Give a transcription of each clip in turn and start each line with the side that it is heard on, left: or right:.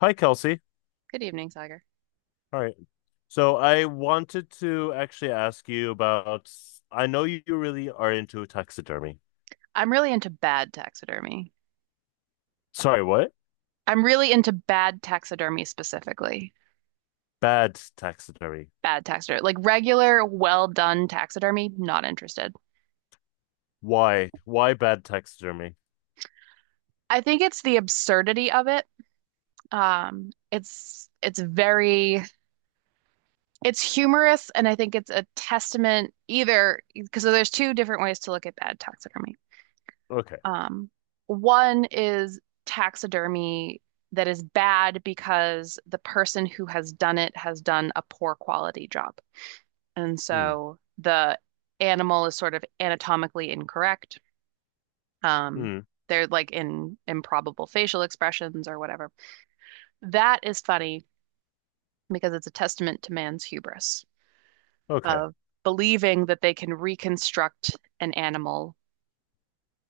left: Hi, Kelsey.
right: Good evening, Tiger.
left: All right. So I wanted to actually ask you about. I know you really are into taxidermy.
right: I'm really into bad taxidermy.
left: Sorry, what?
right: I'm really into bad taxidermy specifically.
left: Bad taxidermy.
right: Bad taxidermy, like regular, well done taxidermy, not interested.
left: Why? Why bad taxidermy?
right: I think it's the absurdity of it. It's very it's humorous, and I think it's a testament either because there's two different ways to look at bad taxidermy.
left: Okay.
right: Um, One is taxidermy that is bad because the person who has done it has done a poor quality job. And
left: Hmm.
right: so the animal is sort of anatomically incorrect. Um,
left: Hmm.
right: they're like in improbable facial expressions or whatever. That is funny because it's a testament to man's hubris
left: Okay.
right: of believing that they can reconstruct an animal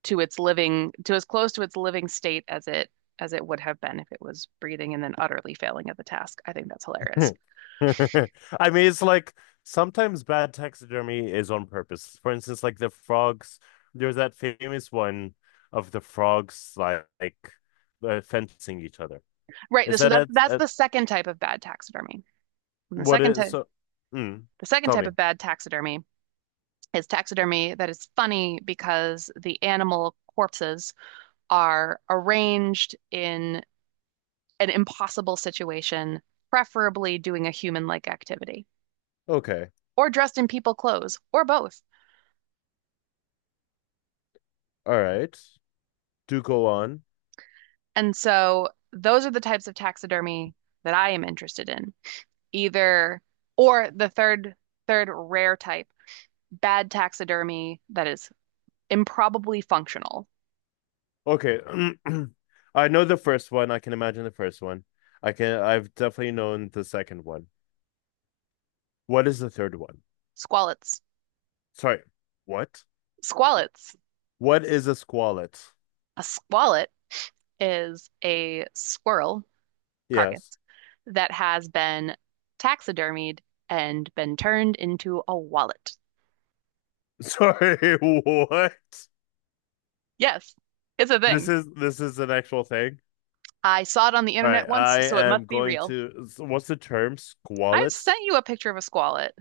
right: to its living, to as close to its living state as it would have been if it was breathing and then utterly failing at the task. I think that's hilarious.
left: I mean, it's like sometimes bad taxidermy is on purpose. For instance, like the frogs. There's that famous one of the frogs like fencing each other. Is
right: Right. So
left: that
right: that
left: at,
right: that's the second type of bad taxidermy. And the
left: what
right: second
left: is
right: type
left: so? Mm,
right: the second
left: tell
right: type
left: me.
right: of bad taxidermy is taxidermy that is funny because the animal corpses are arranged in an impossible situation, preferably doing a human-like activity,
left: Okay.
right: or dressed in people clothes, or both.
left: All right. Do go on.
right: And so those are the types of taxidermy that I am interested in. Either or the third rare type, bad taxidermy that is improbably functional.
left: Okay. I know the first one. I can imagine the first one. I can. I've definitely known the second one. What is the third one?
right: Squalets.
left: Sorry. What?
right: Squalets.
left: What is a squalet?
right: A squalet is a squirrel carcass
left: Yes.
right: that has been taxidermied and been turned into a wallet.
left: Sorry. What?
right: Yes, it's a
left: This
right: thing.
left: is this is an actual thing.
right: I saw it on the
left: All right.
right: internet once,
left: I
right: so it
left: am
right: must be
left: going
right: real.
left: to. What's the term?
right: I've
left: Squalets.
right: sent you a picture of a squalet,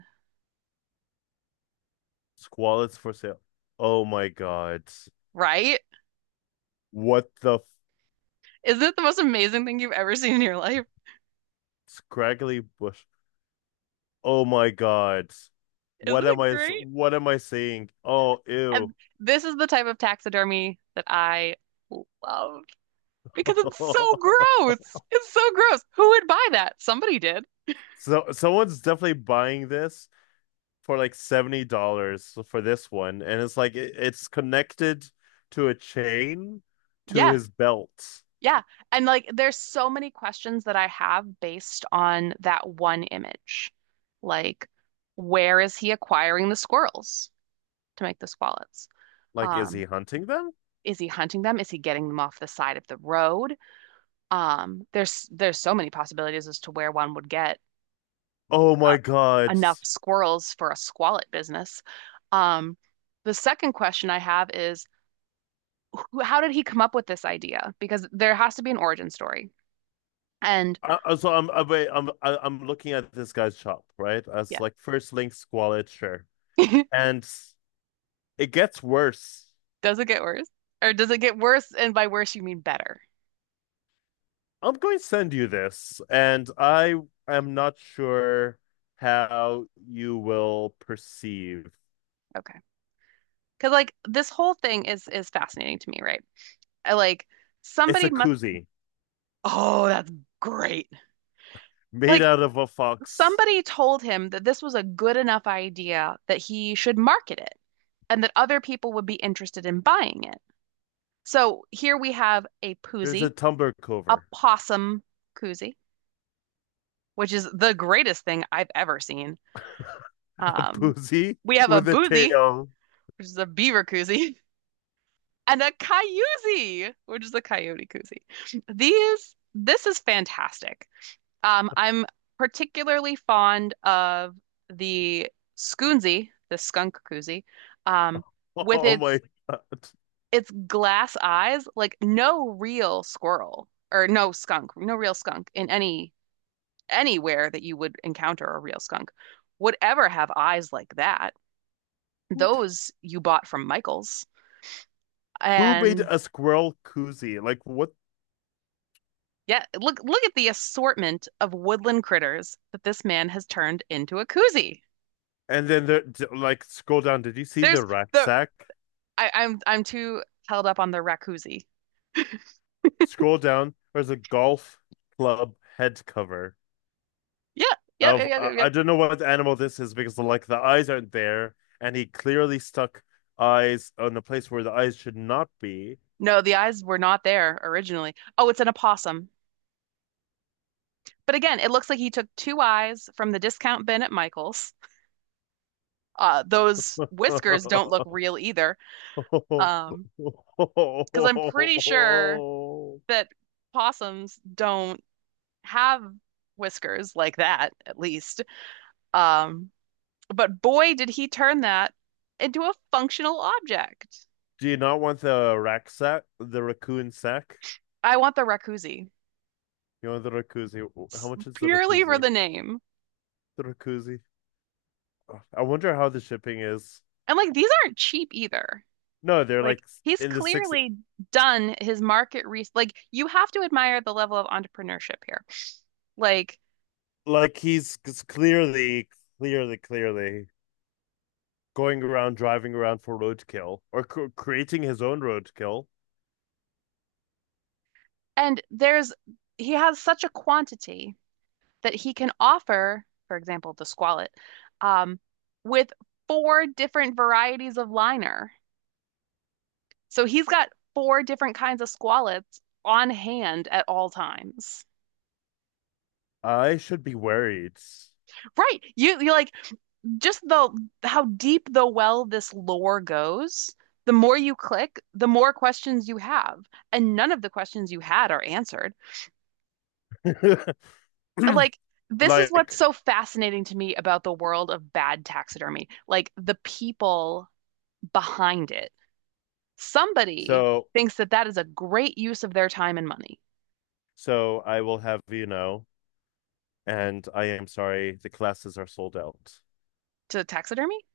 left: Squalets for sale. Oh my God.
right: right?
left: What the
right: Isn't it the most amazing thing you've ever seen in your life?
left: scraggly bush. Oh my God.
right: Isn't
left: What am
right: it
left: I?
right: great?
left: What am I saying? Oh, ew.
right: And this is the type of taxidermy that I love because it's so gross. It's so gross. Who would buy that? Somebody did.
left: So someone's definitely buying this for like $70 for this one, and it's like it's connected to a chain to
right: Yeah.
left: his belt.
right: Yeah. And like there's so many questions that I have based on that one image. Like, where is he acquiring the squirrels to make the squallets?
left: Like is he
right: Um,
left: hunting them?
right: is he hunting them? Is he getting them off the side of the road? There's so many possibilities as to where one would get
left: Oh
right: uh,
left: my God.
right: enough squirrels for a squallet business. Um, the second question I have is, how did he come up with this idea? Because there has to be an origin story. And
left: So I'm wait, I'm looking at this guy's shop, right?
right: yeah.
left: As like first link squalid, sure. And it gets worse.
right: Does it get worse? Or does it get worse? And by worse, you mean better.
left: I'm going to send you this, and I am not sure how you will perceive.
right: Okay. Because like this whole thing is fascinating to me, right? I like
left: It's
right: somebody
left: a
right: must.
left: koozie
right: Oh, that's great.
left: made
right: Like
left: out of a fox.
right: somebody told him that this was a good enough idea that he should market it and that other people would be interested in buying it. So here we have a
left: There's a
right: poozie,
left: tumbler
right: a
left: cover,
right: possum koozie, which is the greatest thing I've ever seen.
left: a
right: Um,
left: boozy
right: we have a
left: with a
right: boozy,
left: tail.
right: which is a beaver koozie. And a coyote, which is a coyote koozie. These, this is fantastic. I'm particularly fond of the Skoonzie, the skunk koozie, um, with
left: Oh my god!
right: its glass eyes. Like no real squirrel or no skunk, no real skunk in anywhere that you would encounter a real skunk would ever have eyes like that. Those you bought from Michael's.
left: Who made
right: And
left: a squirrel koozie? Like what?
right: yeah, look look at the assortment of woodland critters that this man has turned into a koozie.
left: And then there, like, scroll down. Did you see
right: There's
left: the
right: the
left: rucksack?
right: I'm too held up on the raccoozie.
left: Scroll down. There's a golf club head cover
right: Yeah, yep, yep,
left: of
right: yep, yep,
left: I
right: yep.
left: don't know what animal this is because like the eyes aren't there, and he clearly stuck eyes on the place where the eyes should not be.
right: No, the eyes were not there originally. Oh, it's an opossum. But again, it looks like he took two eyes from the discount bin at Michael's. Those whiskers don't look real either.
left: Do
right: Um, because I'm pretty sure that possums don't have whiskers like that, at least. Um, But boy, did he turn that into a functional object.
left: you not want the rack sack, the raccoon sack?
right: I want the Rakuzi
left: You want the rakuzi? How much is the
right: purely for
left: rakuzi?
right: the name.
left: The rakuzi. I wonder how the shipping is.
right: And like these aren't cheap either.
left: No, they're
right: Like
left: like
right: he's
left: in the six.
right: clearly done his market research. Like you have to admire the level of entrepreneurship here. Like
left: Like he's clearly, clearly, clearly going around driving around for roadkill or creating his own roadkill.
right: and there's he has such a quantity that he can offer, for example, the squalet, um, with four different varieties of liner. So he's got four different kinds of squalets on hand at all times.
left: I should be worried.
right: Right. You like just the how deep the well this lore goes, the more you click, the more questions you have, and none of the questions you had are answered. Like this is what's
left: like
right: so fascinating to me about the world of bad taxidermy, like the people behind it. Somebody
left: so
right: thinks that that is a great use of their time and money
left: so I will have you know, and I am sorry the classes are sold out.
right: to taxidermy.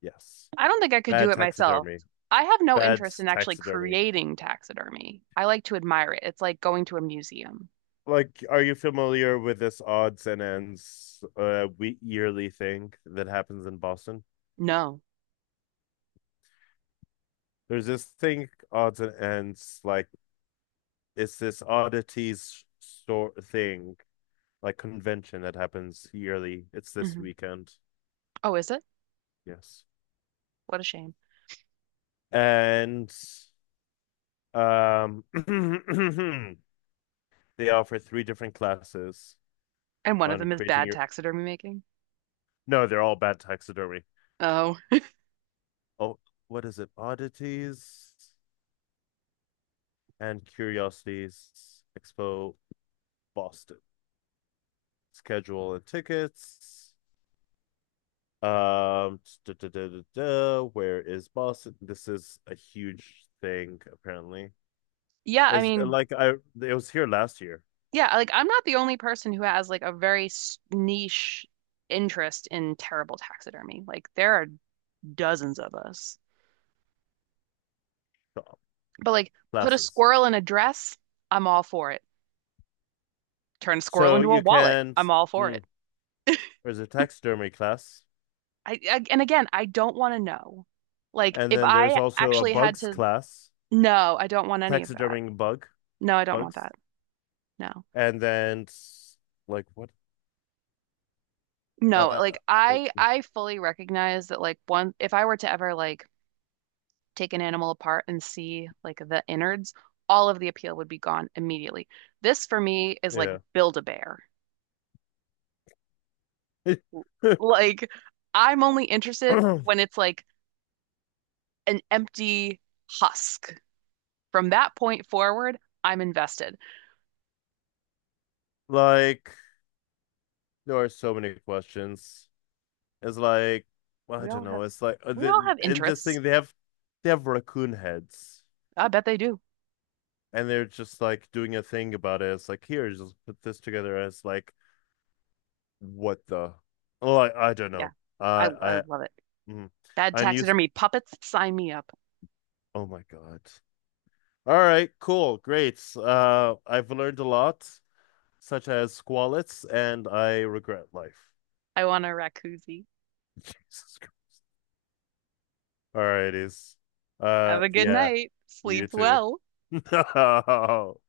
left: Yes.
right: I don't think I could do
left: Bad
right: it myself.
left: taxidermy.
right: I have no
left: Bad
right: interest in actually
left: taxidermy.
right: creating taxidermy. I like to admire it. It's like going to a museum.
left: Like, are you familiar with this odds and ends we yearly thing that happens in Boston?
right: No.
left: There's this thing odds and ends like it's this oddities sort thing like convention that happens yearly. It's this
right: Hmm.
left: weekend.
right: Oh, is it?
left: Yes.
right: What a shame.
left: And um they offer three different classes
right: And one of
left: on
right: them is
left: creating
right: bad
left: your
right: taxidermy making.
left: no, they're all bad taxidermy.
right: Oh.
left: Oh, what is it? Oddities and Curiosities Expo Boston. Schedule and tickets. Da, da, da, da, da. Where is Boston? This is a huge thing, apparently.
right: Yeah, I
left: Is
right: mean,
left: like I it was here last year.
right: yeah, like I'm not the only person who has like a very niche interest in terrible taxidermy. Like there are dozens of us. But like put a
left: Classes.
right: squirrel in a dress, I'm all for it. Turn a squirrel
left: So
right: into a
left: you
right: wallet,
left: can,
right: I'm all for
left: mm,
right: it.
left: there's a taxidermy class,
right: I and again, I don't want to know. Like
left: and
right: if
left: then there's
right: I
left: also a
right: actually had
left: bugs
right: to,
left: class,
right: no, I don't want any of that.
left: taxiderming
right: No, I don't want
left: bugs,
right: that. No.
left: and then like what,
right: No,
left: uh,
right: like
left: like
right: I fully recognize that like one if I were to ever like take an animal apart and see like the innards, all of the appeal would be gone immediately. This for me is like
left: yeah,
right: build a bear. Like I'm only interested when it's like an empty husk. From that point forward, I'm invested.
left: like there are so many questions. It's like well, I
right: We
left: don't
right: all have
left: know. It's like
right: we all have
left: in this
right: interests.
left: thing they have raccoon heads.
right: I bet they do.
left: And they're just like doing a thing about it. It's like here, just put this together as like what the oh I don't
right: Yeah.
left: know. Uh,
right: I
left: I
right: love it.
left: mm,
right: Bad
left: unused
right: taxidermy puppets, sign me up.
left: oh my God. All right, cool, great. Uh, I've learned a lot, such as squalets, and I regret life.
right: I want a raccoozie.
left: Jesus Christ. All righties.
right: Have a good
left: Yeah,
right: night. Sleep
left: you too.
right: well.
left: No.